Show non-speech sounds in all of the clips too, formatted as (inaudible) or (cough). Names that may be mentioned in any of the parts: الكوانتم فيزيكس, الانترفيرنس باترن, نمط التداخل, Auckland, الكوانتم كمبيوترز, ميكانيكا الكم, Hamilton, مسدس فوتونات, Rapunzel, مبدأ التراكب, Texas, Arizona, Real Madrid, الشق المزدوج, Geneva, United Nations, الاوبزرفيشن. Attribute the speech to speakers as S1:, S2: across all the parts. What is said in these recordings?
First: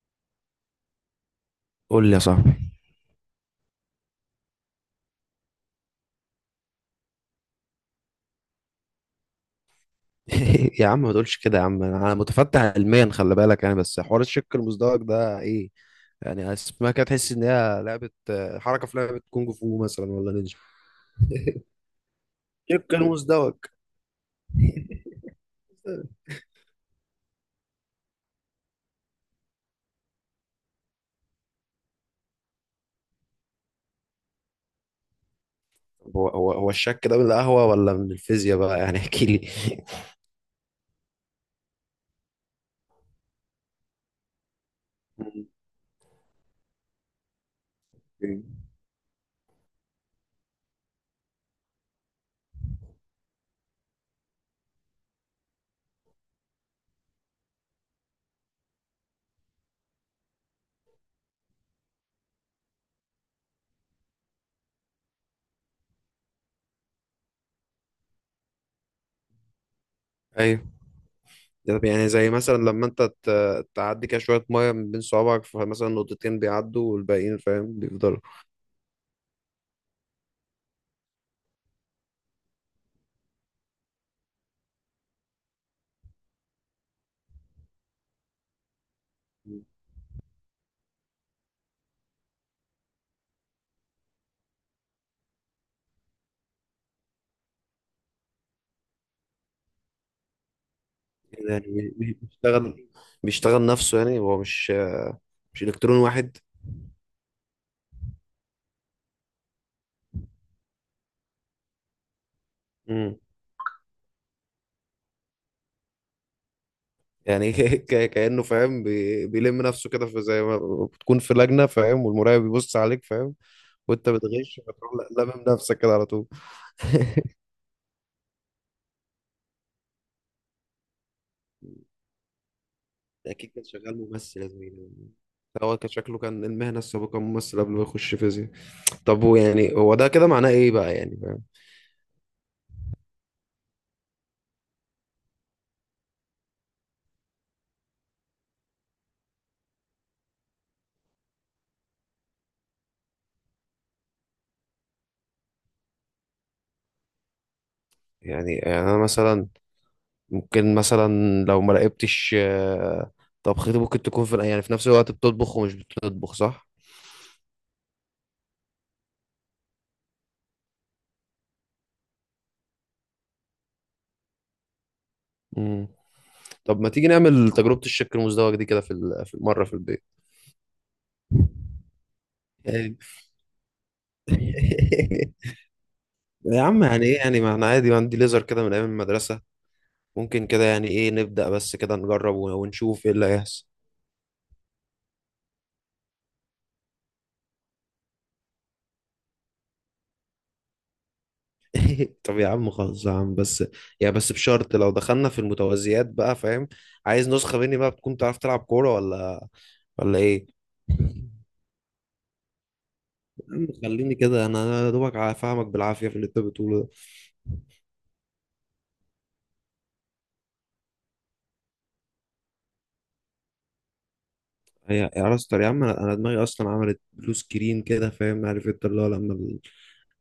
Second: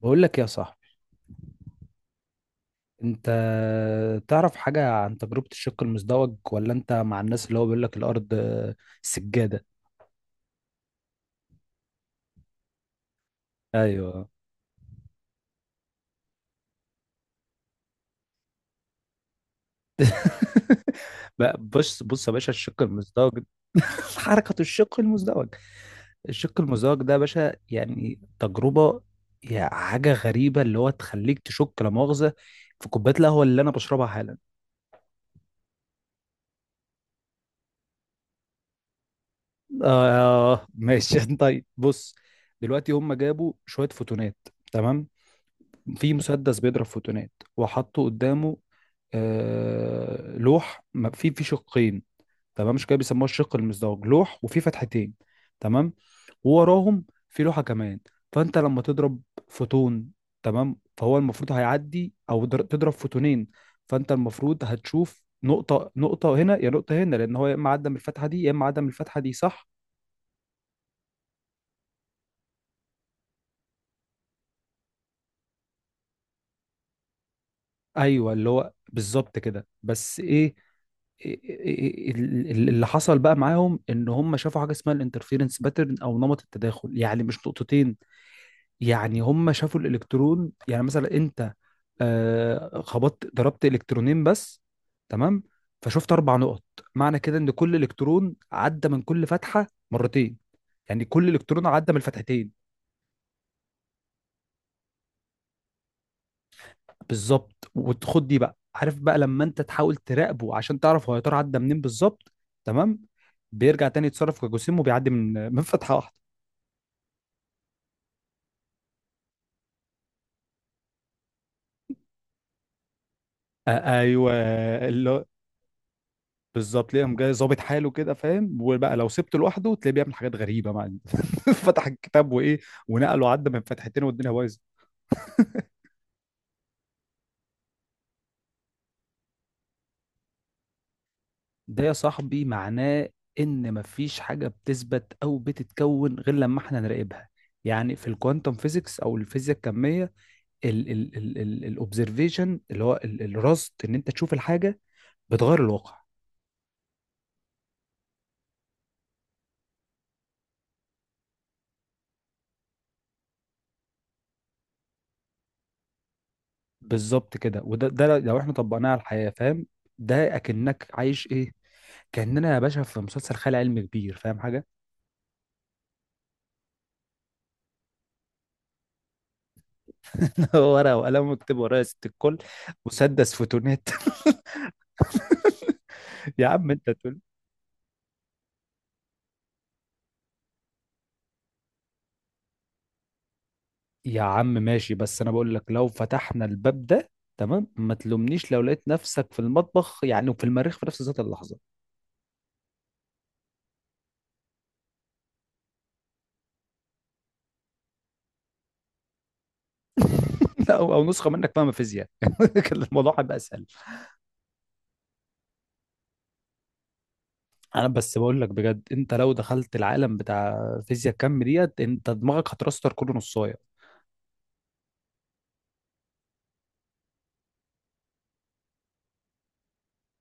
S1: بقول لك يا صاحبي،
S2: قول لي يا صاحبي.
S1: انت تعرف حاجة عن تجربة الشق المزدوج ولا انت مع الناس اللي هو بيقول لك الارض سجادة؟
S2: (laughs) يا عم ما تقولش كده، يا عم انا متفتح علميا، خلي بالك. بس حوار
S1: ايوه.
S2: الشق المزدوج ده ايه؟ يعني اسمها كده تحس ان هي لعبه، حركه في لعبه كونج فو مثلا ولا نينجا.
S1: (laughs) بقى
S2: (laughs)
S1: بص بص يا باشا، الشق
S2: الشق
S1: المزدوج.
S2: المزدوج.
S1: (laughs) حركة الشق المزدوج. الشق المزدوج ده يا باشا يعني تجربة، يعني حاجة غريبة اللي هو تخليك تشك لا مؤاخذة في كوباية القهوة اللي أنا بشربها حالا.
S2: هو الشك ده من القهوه ولا من الفيزياء بقى؟ يعني احكي لي.
S1: آه، ماشي. (laughs) طيب بص، دلوقتي هم جابوا شوية فوتونات، تمام. في مسدس بيضرب فوتونات وحطوا قدامه.
S2: (laughs)
S1: آه، لوح في شقين. تمام، مش كده؟ بيسموها الشق المزدوج، لوح وفي فتحتين. تمام. ووراهم في لوحة كمان. فانت لما تضرب فوتون، تمام، فهو المفروض هيعدي او تضرب فوتونين. فانت المفروض هتشوف نقطة نقطة هنا يا نقطة هنا، لان هو يا اما عدى من الفتحة دي يا اما عدى من الفتحة دي، صح؟
S2: ايوه. ده يعني زي مثلا لما انت تعدي كده شويه ميه من بين صوابعك، فمثلا نقطتين بيعدوا والباقيين، فاهم، بيفضلوا.
S1: ايوه، اللي هو بالظبط كده. بس ايه اللي حصل بقى معاهم، ان هم شافوا حاجه اسمها الانترفيرنس باترن او نمط التداخل. يعني مش نقطتين. يعني هم شافوا الالكترون. يعني مثلا انت ضربت الكترونين بس، تمام. فشفت اربع نقط. معنى كده ان كل الكترون عدى من كل فتحه مرتين. يعني كل
S2: يعني
S1: الكترون عدى من الفتحتين.
S2: بيشتغل، بيشتغل نفسه، يعني هو مش الكترون واحد.
S1: بالظبط. وتخد دي بقى، عارف، بقى لما انت تحاول تراقبه عشان تعرف هو يا ترى عدى منين بالظبط، تمام،
S2: امم
S1: بيرجع تاني يتصرف كجسيم وبيعدي من (laughs) من فتحه واحده.
S2: يعني، (laughs) كأنه فاهم، بيلم نفسه كده، في زي ما بتكون في لجنة، فاهم، والمراقب بيبص عليك، فاهم،
S1: آه،
S2: وانت
S1: ايوه،
S2: بتغش، فتروح
S1: اللي هو
S2: لامم نفسك كده على طول.
S1: بالظبط. ليه قام جاي
S2: (laughs)
S1: ظابط حاله كده، فاهم؟ وبقى لو سبته لوحده تلاقيه بيعمل حاجات غريبه، مع (laughs) فتح الكتاب وايه، ونقله، وعدى
S2: اكيد
S1: من
S2: كان شغال
S1: فتحتين، والدنيا
S2: ممثل يا
S1: بايظه.
S2: زميلي. هو كان شكله كان المهنة السابقة ممثل قبل ما يخش فيزياء. طب هو يعني هو ده كده معناه ايه بقى، يعني فاهم؟
S1: ده يا صاحبي معناه ان مفيش حاجه بتثبت او بتتكون غير لما احنا نراقبها. يعني في الكوانتم فيزيكس او الفيزياء الكميه، الاوبزرفيشن اللي هو الرصد، ان انت تشوف الحاجه، بتغير الواقع.
S2: يعني، يعني انا مثلا ممكن مثلا لو ما راقبتش، طبختي ممكن تكون في، يعني في نفس الوقت بتطبخ ومش بتطبخ، صح؟
S1: بالظبط كده. وده لو احنا طبقناه على الحياه، فاهم، ده اكنك عايش ايه. كاننا يا باشا في مسلسل خيال علمي كبير، فاهم حاجه؟
S2: مم. طب ما تيجي نعمل تجربة الشك المزدوج دي كده في في مرة في البيت؟
S1: (laughs) ورقه وقلم، واكتب ورايا ست الكل.
S2: يعني-
S1: مسدس فوتونات.
S2: (laughs)
S1: (laughs) يا
S2: يا
S1: عم
S2: عم،
S1: انت
S2: يعني ايه،
S1: تقول.
S2: يعني ما احنا عادي، ما عندي ليزر كده من ايام المدرسة، ممكن كده يعني ايه نبدأ بس كده نجرب ونشوف ايه اللي هيحصل.
S1: يا عم ماشي، بس انا بقول لك لو فتحنا الباب ده، تمام، ما تلومنيش لو لقيت نفسك في المطبخ يعني وفي المريخ في نفس ذات اللحظه.
S2: (laughs) طب يا عم خلاص يا عم بس، يا بس بشرط لو دخلنا في المتوازيات بقى، فاهم؟ عايز نسخة مني بقى بتكون تعرف تلعب كورة ولا ولا ايه.
S1: (laughs) لا، او نسخه منك فاهمه فيزياء، (laughs) كان الموضوع هيبقى
S2: يا
S1: اسهل.
S2: عم خليني كده، انا يا دوبك فاهمك بالعافيه في اللي انت بتقوله ده.
S1: انا بس بقول لك بجد، انت لو دخلت العالم بتاع فيزياء الكم ديت انت دماغك هترستر كله نصايه.
S2: هي يا راستر يا عم، أنا دماغي اصلا عملت بلو سكرين كده، فاهم، عارف انت اللي هو لما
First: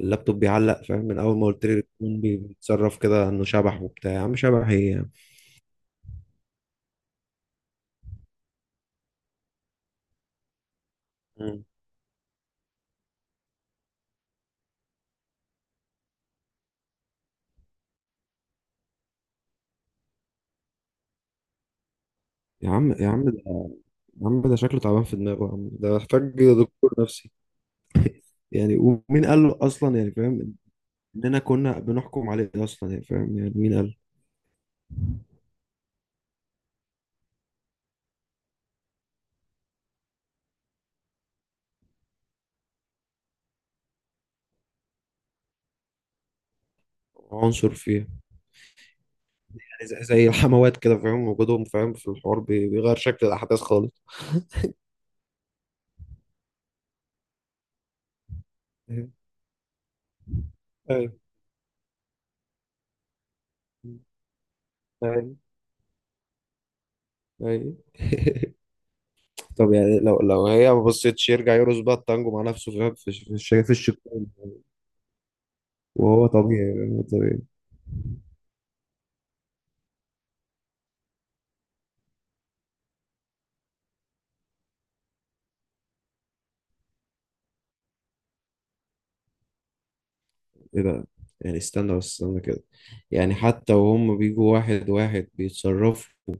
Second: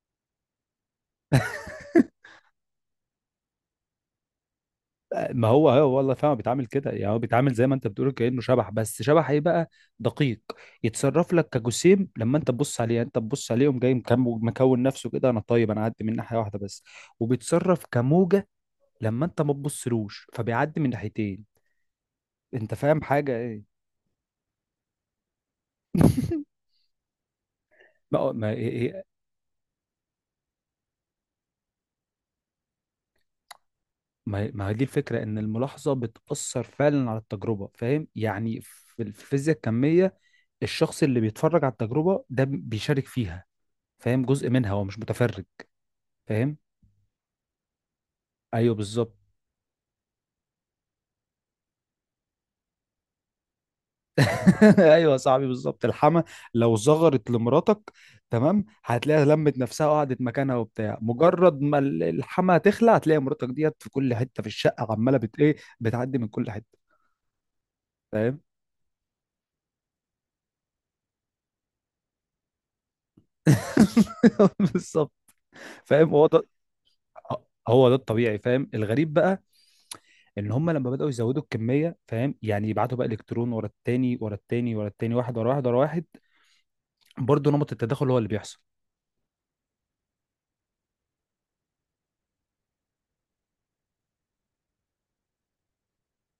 S2: اللابتوب بيعلق، فاهم، من اول ما قلت لي التليفون
S1: (laughs)
S2: بيتصرف كده انه شبح وبتاع، يا عم شبح ايه يعني؟
S1: ما هو هو والله، فاهم، بيتعامل كده. يعني هو بيتعامل زي ما انت بتقول كأنه شبح، بس شبح ايه بقى؟ دقيق. يتصرف لك
S2: مم.
S1: كجسيم لما انت تبص عليه. يعني انت تبص عليه قوم جاي مكون نفسه كده، انا طيب انا هعدي من ناحيه واحده بس. وبيتصرف كموجه لما انت ما تبصلوش فبيعدي من ناحيتين.
S2: يا
S1: انت
S2: عم،
S1: فاهم
S2: يا عم
S1: حاجه
S2: ده،
S1: ايه؟
S2: يا عم ده شكله تعبان في دماغه، يا عم ده محتاج
S1: (laughs)
S2: دكتور نفسي.
S1: ما ما-
S2: يعني
S1: إيه- إيه-
S2: ومين قال له اصلا، يعني فاهم، اننا كنا بنحكم عليه اصلا، يعني فاهم، يعني مين قال؟
S1: ما هي دي الفكرة إن الملاحظة بتأثر فعلا على التجربة، فاهم، يعني في الفيزياء الكمية الشخص اللي بيتفرج على التجربة ده بيشارك فيها، فاهم، جزء منها، هو مش متفرج، فاهم؟
S2: عنصر فيه.
S1: أيوه بالظبط.
S2: زي زي الحموات كده، فاهم، وجودهم، فاهم، في الحوار بيغير شكل الأحداث خالص.
S1: (laughs) أيوه يا صاحبي بالظبط، الحما لو زغرت لمراتك، تمام، هتلاقيها لمت نفسها وقعدت مكانها وبتاع.
S2: أيوه،
S1: مجرد ما الحما تخلع هتلاقي مراتك ديت في كل حتة في الشقة عمالة
S2: أيوه،
S1: إيه، بتعدي من كل حتة،
S2: أيوه.
S1: فاهم.
S2: (laughs) طب يعني لو لو هي ما بصيتش يرجع يرقص بقى التانجو مع نفسه، فاهم، في في في
S1: (laughs)
S2: الشكون.
S1: بالظبط. فاهم هو
S2: وهو
S1: ده.
S2: طبيعي، فاهم؟ هو طبيعي.
S1: هو ده الطبيعي، فاهم. الغريب بقى ان هم لما بداوا يزودوا الكميه، فاهم، يعني يبعتوا بقى الكترون ورا التاني ورا التاني ورا التاني، واحد ورا واحد ورا واحد، برضه نمط التداخل هو اللي بيحصل.
S2: ايه ده؟ يعني استنى بس استنى كده، يعني حتى وهم بيجوا واحد واحد بيتصرفوا،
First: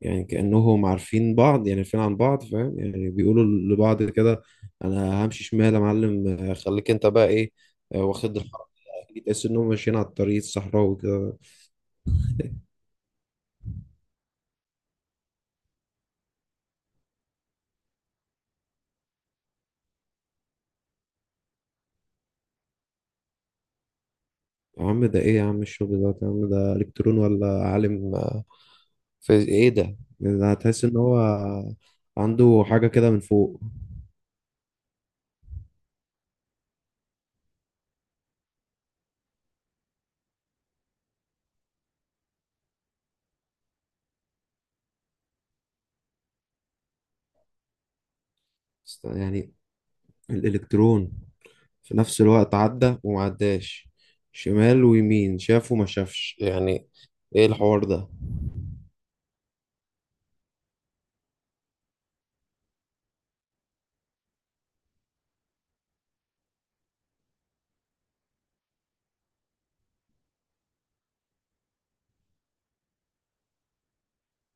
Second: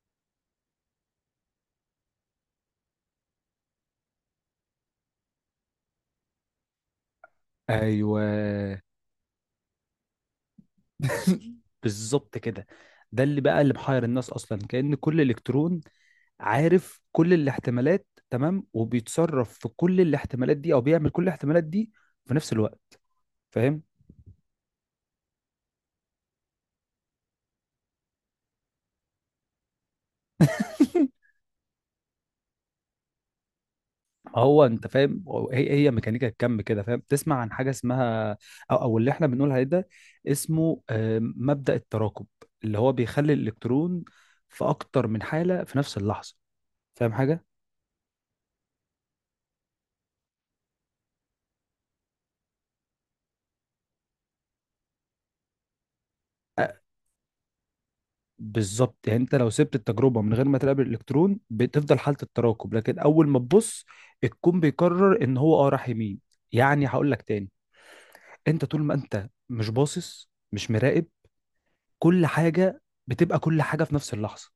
S2: يعني كأنهم عارفين بعض، يعني عارفين عن بعض، فاهم، يعني بيقولوا لبعض كده: انا همشي شمال يا معلم، خليك انت بقى ايه،
S1: ايوه.
S2: واخد الحركة دي. تحس انهم ماشيين على الطريق الصحراوي كده.
S1: (laughs) بالظبط كده. ده اللي بقى اللي محير الناس اصلا، كأن كل الكترون عارف كل الاحتمالات، تمام، وبيتصرف في كل الاحتمالات دي او بيعمل كل الاحتمالات دي في نفس الوقت، فاهم.
S2: يا عم ده ايه يا عم الشغل ده، يا عم ده الكترون ولا عالم، في ايه ده؟ يعني ده هتحس ان هو عنده حاجة كده من فوق.
S1: هو انت فاهم، هي ميكانيكا الكم كده، فاهم، تسمع عن حاجه اسمها او اللي احنا بنقول عليه ده، اسمه مبدأ التراكب، اللي هو بيخلي الالكترون في اكتر من حاله في نفس اللحظه، فاهم حاجه.
S2: يعني الالكترون في نفس الوقت عدى وما عداش، شمال ويمين، شاف وما شافش
S1: آه،
S2: يعني، ايه الحوار ده؟
S1: بالظبط. يعني انت لو سبت التجربه من غير ما تقابل الالكترون بتفضل حاله التراكب، لكن اول ما تبص الكون بيقرر ان هو راح يمين. يعني هقول لك تاني، انت طول ما انت مش باصص مش مراقب كل حاجه بتبقى كل حاجه في نفس اللحظه.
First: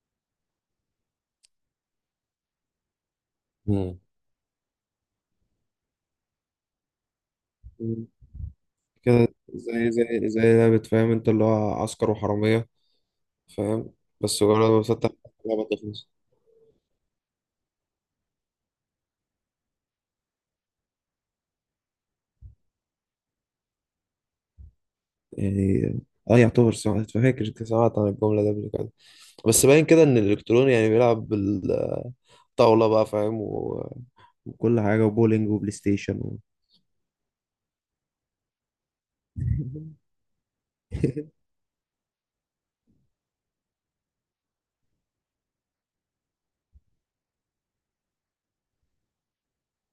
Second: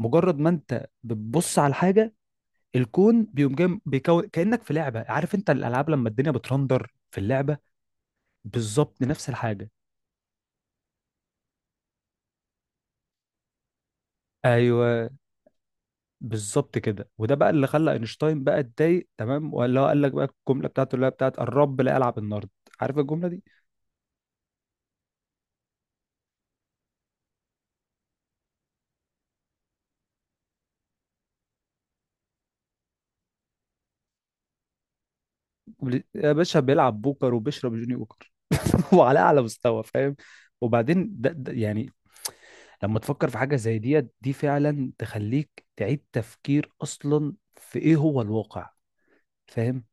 S1: مجرد ما انت بتبص على الحاجه، الكون بيقوم جاي
S2: مم.
S1: بيكون كانك في لعبه. عارف انت الالعاب لما الدنيا بترندر في اللعبه؟
S2: مم.
S1: بالظبط
S2: كده
S1: نفس الحاجه.
S2: زي زي زي لعبة، فاهم، انت اللي هو عسكر وحرامية، فاهم، بس مجرد ما
S1: ايوه
S2: بسطح اللعبة تخلص.
S1: بالظبط كده. وده بقى اللي خلى اينشتاين بقى اتضايق، تمام، ولا هو قال لك بقى الجمله بتاعته اللي هي بتاعت الرب لا يلعب النرد، عارف الجمله دي؟
S2: يعني اه يعتبر سمعت، فاكر كنت سمعت عن الجملة دي قبل كده، بس باين كده ان الالكتروني يعني بيلعب بالطاولة بقى، فاهم، وكل حاجة وبولينج وبلاي ستيشن
S1: يا باشا بيلعب بوكر وبيشرب جوني بوكر، (laughs) وعلى اعلى مستوى، فاهم. وبعدين ده,
S2: (laughs)
S1: ده يعني لما تفكر في حاجه زي ديت دي فعلا تخليك تعيد تفكير اصلا في ايه هو الواقع، فاهم.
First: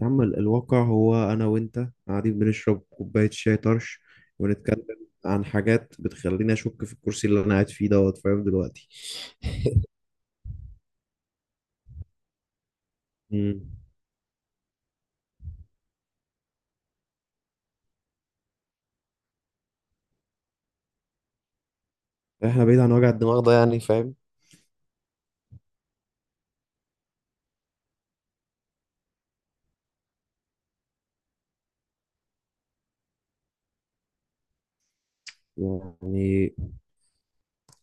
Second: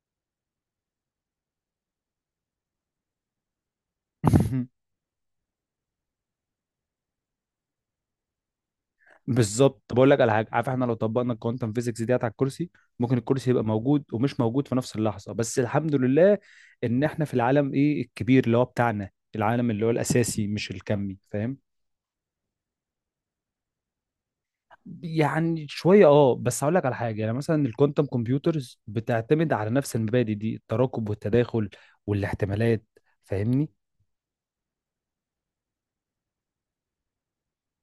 S2: يا عم الواقع هو انا وانت قاعدين بنشرب كوباية شاي طرش،
S1: (laughs)
S2: ونتكلم عن حاجات بتخليني اشك في الكرسي اللي انا قاعد فيه دوت، فاهم، دلوقتي.
S1: بالظبط. طب اقول لك على حاجه، عارف، احنا لو طبقنا الكوانتم فيزيكس ديت على الكرسي، ممكن الكرسي
S2: مم.
S1: يبقى موجود ومش موجود في نفس اللحظه. بس الحمد لله ان احنا في العالم ايه الكبير اللي هو بتاعنا، العالم اللي هو الاساسي مش الكمي، فاهم.
S2: احنا بعيد عن وجع الدماغ ده يعني، فاهم.
S1: يعني شويه. اه بس هقول لك على حاجه، يعني مثلا الكوانتم كمبيوترز بتعتمد على نفس المبادئ دي، التراكب والتداخل والاحتمالات، فاهمني.
S2: يعني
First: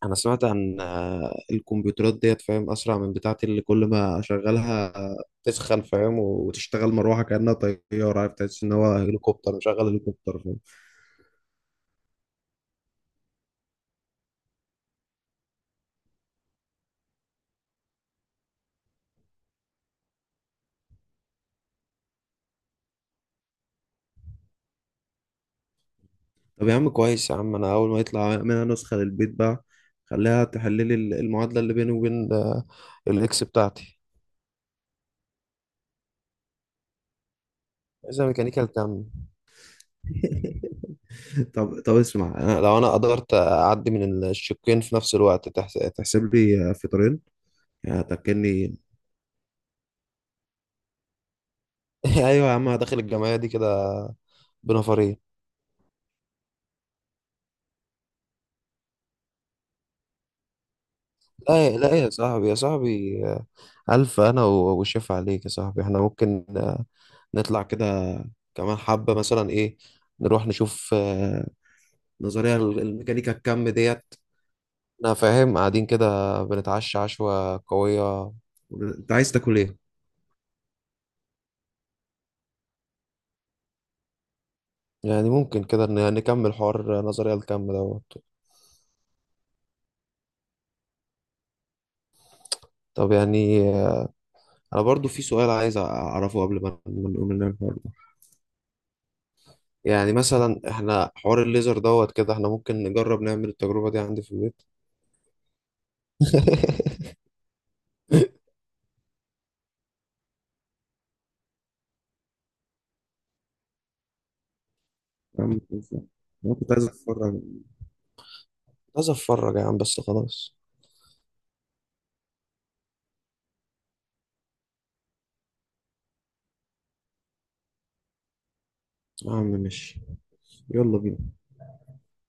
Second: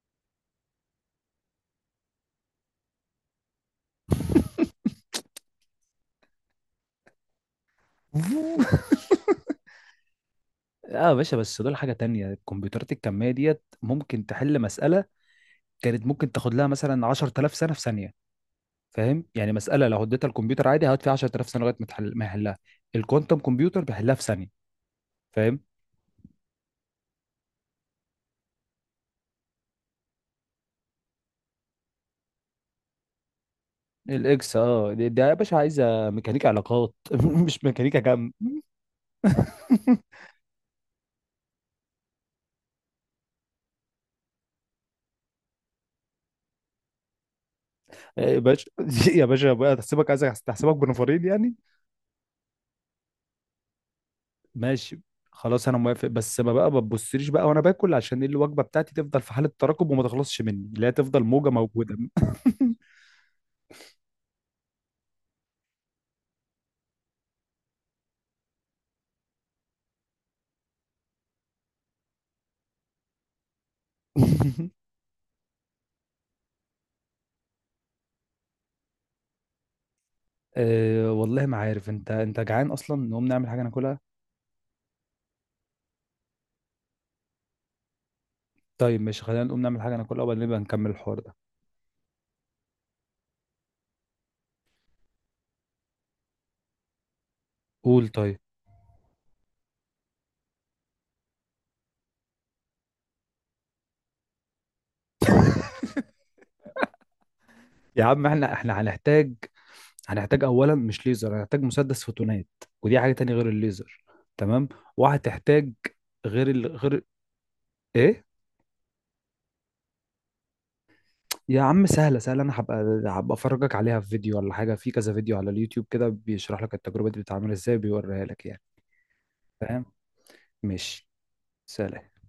S2: انا سمعت عن، الكمبيوترات ديت، فاهم، اسرع من بتاعتي اللي كل ما اشغلها تسخن، فاهم، وتشتغل مروحه كانها طياره، عارف، تحس ان هو
S1: (laughs)
S2: هليكوبتر، مشغل هليكوبتر، فاهم.
S1: اه يا باشا بس دول حاجه تانية. الكمبيوترات الكميه ديت ممكن تحل مساله كانت ممكن تاخد لها مثلا 10000 سنه في ثانيه. فاهم، يعني مساله لو اديتها الكمبيوتر عادي هيقعد فيها 10000 سنه لغايه ما يحلها، الكوانتم كمبيوتر بيحلها في ثانيه، فاهم.
S2: طب يا عم كويس يا عم، انا اول ما يطلع منها نسخه للبيت بقى، خليها تحل لي المعادله اللي بيني وبين، الاكس بتاعتي.
S1: الاكس دي يا باشا عايزه ميكانيكا علاقات، (laughs) مش ميكانيكا
S2: اذا
S1: كم.
S2: ميكانيكال كام.
S1: (laughs)
S2: (laughs) طب طب اسمع، أنا لو انا قدرت اعدي من الشقين في نفس الوقت تحسب لي فطرين، يعني
S1: يا باشا
S2: هتاكلني؟
S1: يا باشا بقى، تحسبك بنفرين يعني.
S2: (laughs) ايوه يا عم، داخل الجمعيه دي كده،
S1: ماشي.
S2: بنفرين.
S1: خلاص انا موافق بس ما بقى ما تبصليش بقى وانا باكل، عشان الوجبه بتاعتي تفضل في حاله تراكم وما تخلصش مني، لا تفضل موجه
S2: لا، لا
S1: موجوده.
S2: يا صاحبي، يا صاحبي الف، وشيف عليك يا صاحبي. احنا ممكن نطلع كده كمان حبه مثلا، ايه، نروح نشوف، نظريه الميكانيكا الكم ديت.
S1: (laughs)
S2: انا فاهم، قاعدين كده بنتعشى عشوه قويه. انت عايز تاكل ايه؟
S1: أه والله ما عارف. انت جعان اصلا؟ نقوم نعمل حاجه ناكلها.
S2: يعني ممكن كده نكمل حوار نظريه الكم دوت.
S1: طيب ماشي، خلينا نقوم نعمل حاجه ناكلها وبعدين نبقى نكمل الحوار ده.
S2: طب يعني، انا برضو في سؤال عايز اعرفه قبل ما نقوم من الحوار.
S1: قول طيب.
S2: يعني مثلا احنا حوار الليزر دوت كده، احنا ممكن نجرب نعمل التجربة دي عندي في البيت؟ (laughs)
S1: يا عم احنا هنحتاج اولا مش ليزر، هنحتاج مسدس فوتونات، ودي حاجه تانية غير الليزر، تمام.
S2: يا عم
S1: وهتحتاج
S2: خلصان. انا كنت عايز
S1: غير
S2: اتفرج،
S1: ايه؟
S2: كنت عايز اتفرج يا عم، بس خلاص.
S1: يا عم سهله سهله، انا هبقى افرجك عليها في فيديو ولا حاجه. في كذا فيديو على اليوتيوب كده بيشرح لك التجربه دي بتتعمل ازاي، بيوريها لك يعني،
S2: يا عم
S1: فاهم.
S2: ماشي، يلا
S1: ماشي.
S2: بينا.
S1: سلام.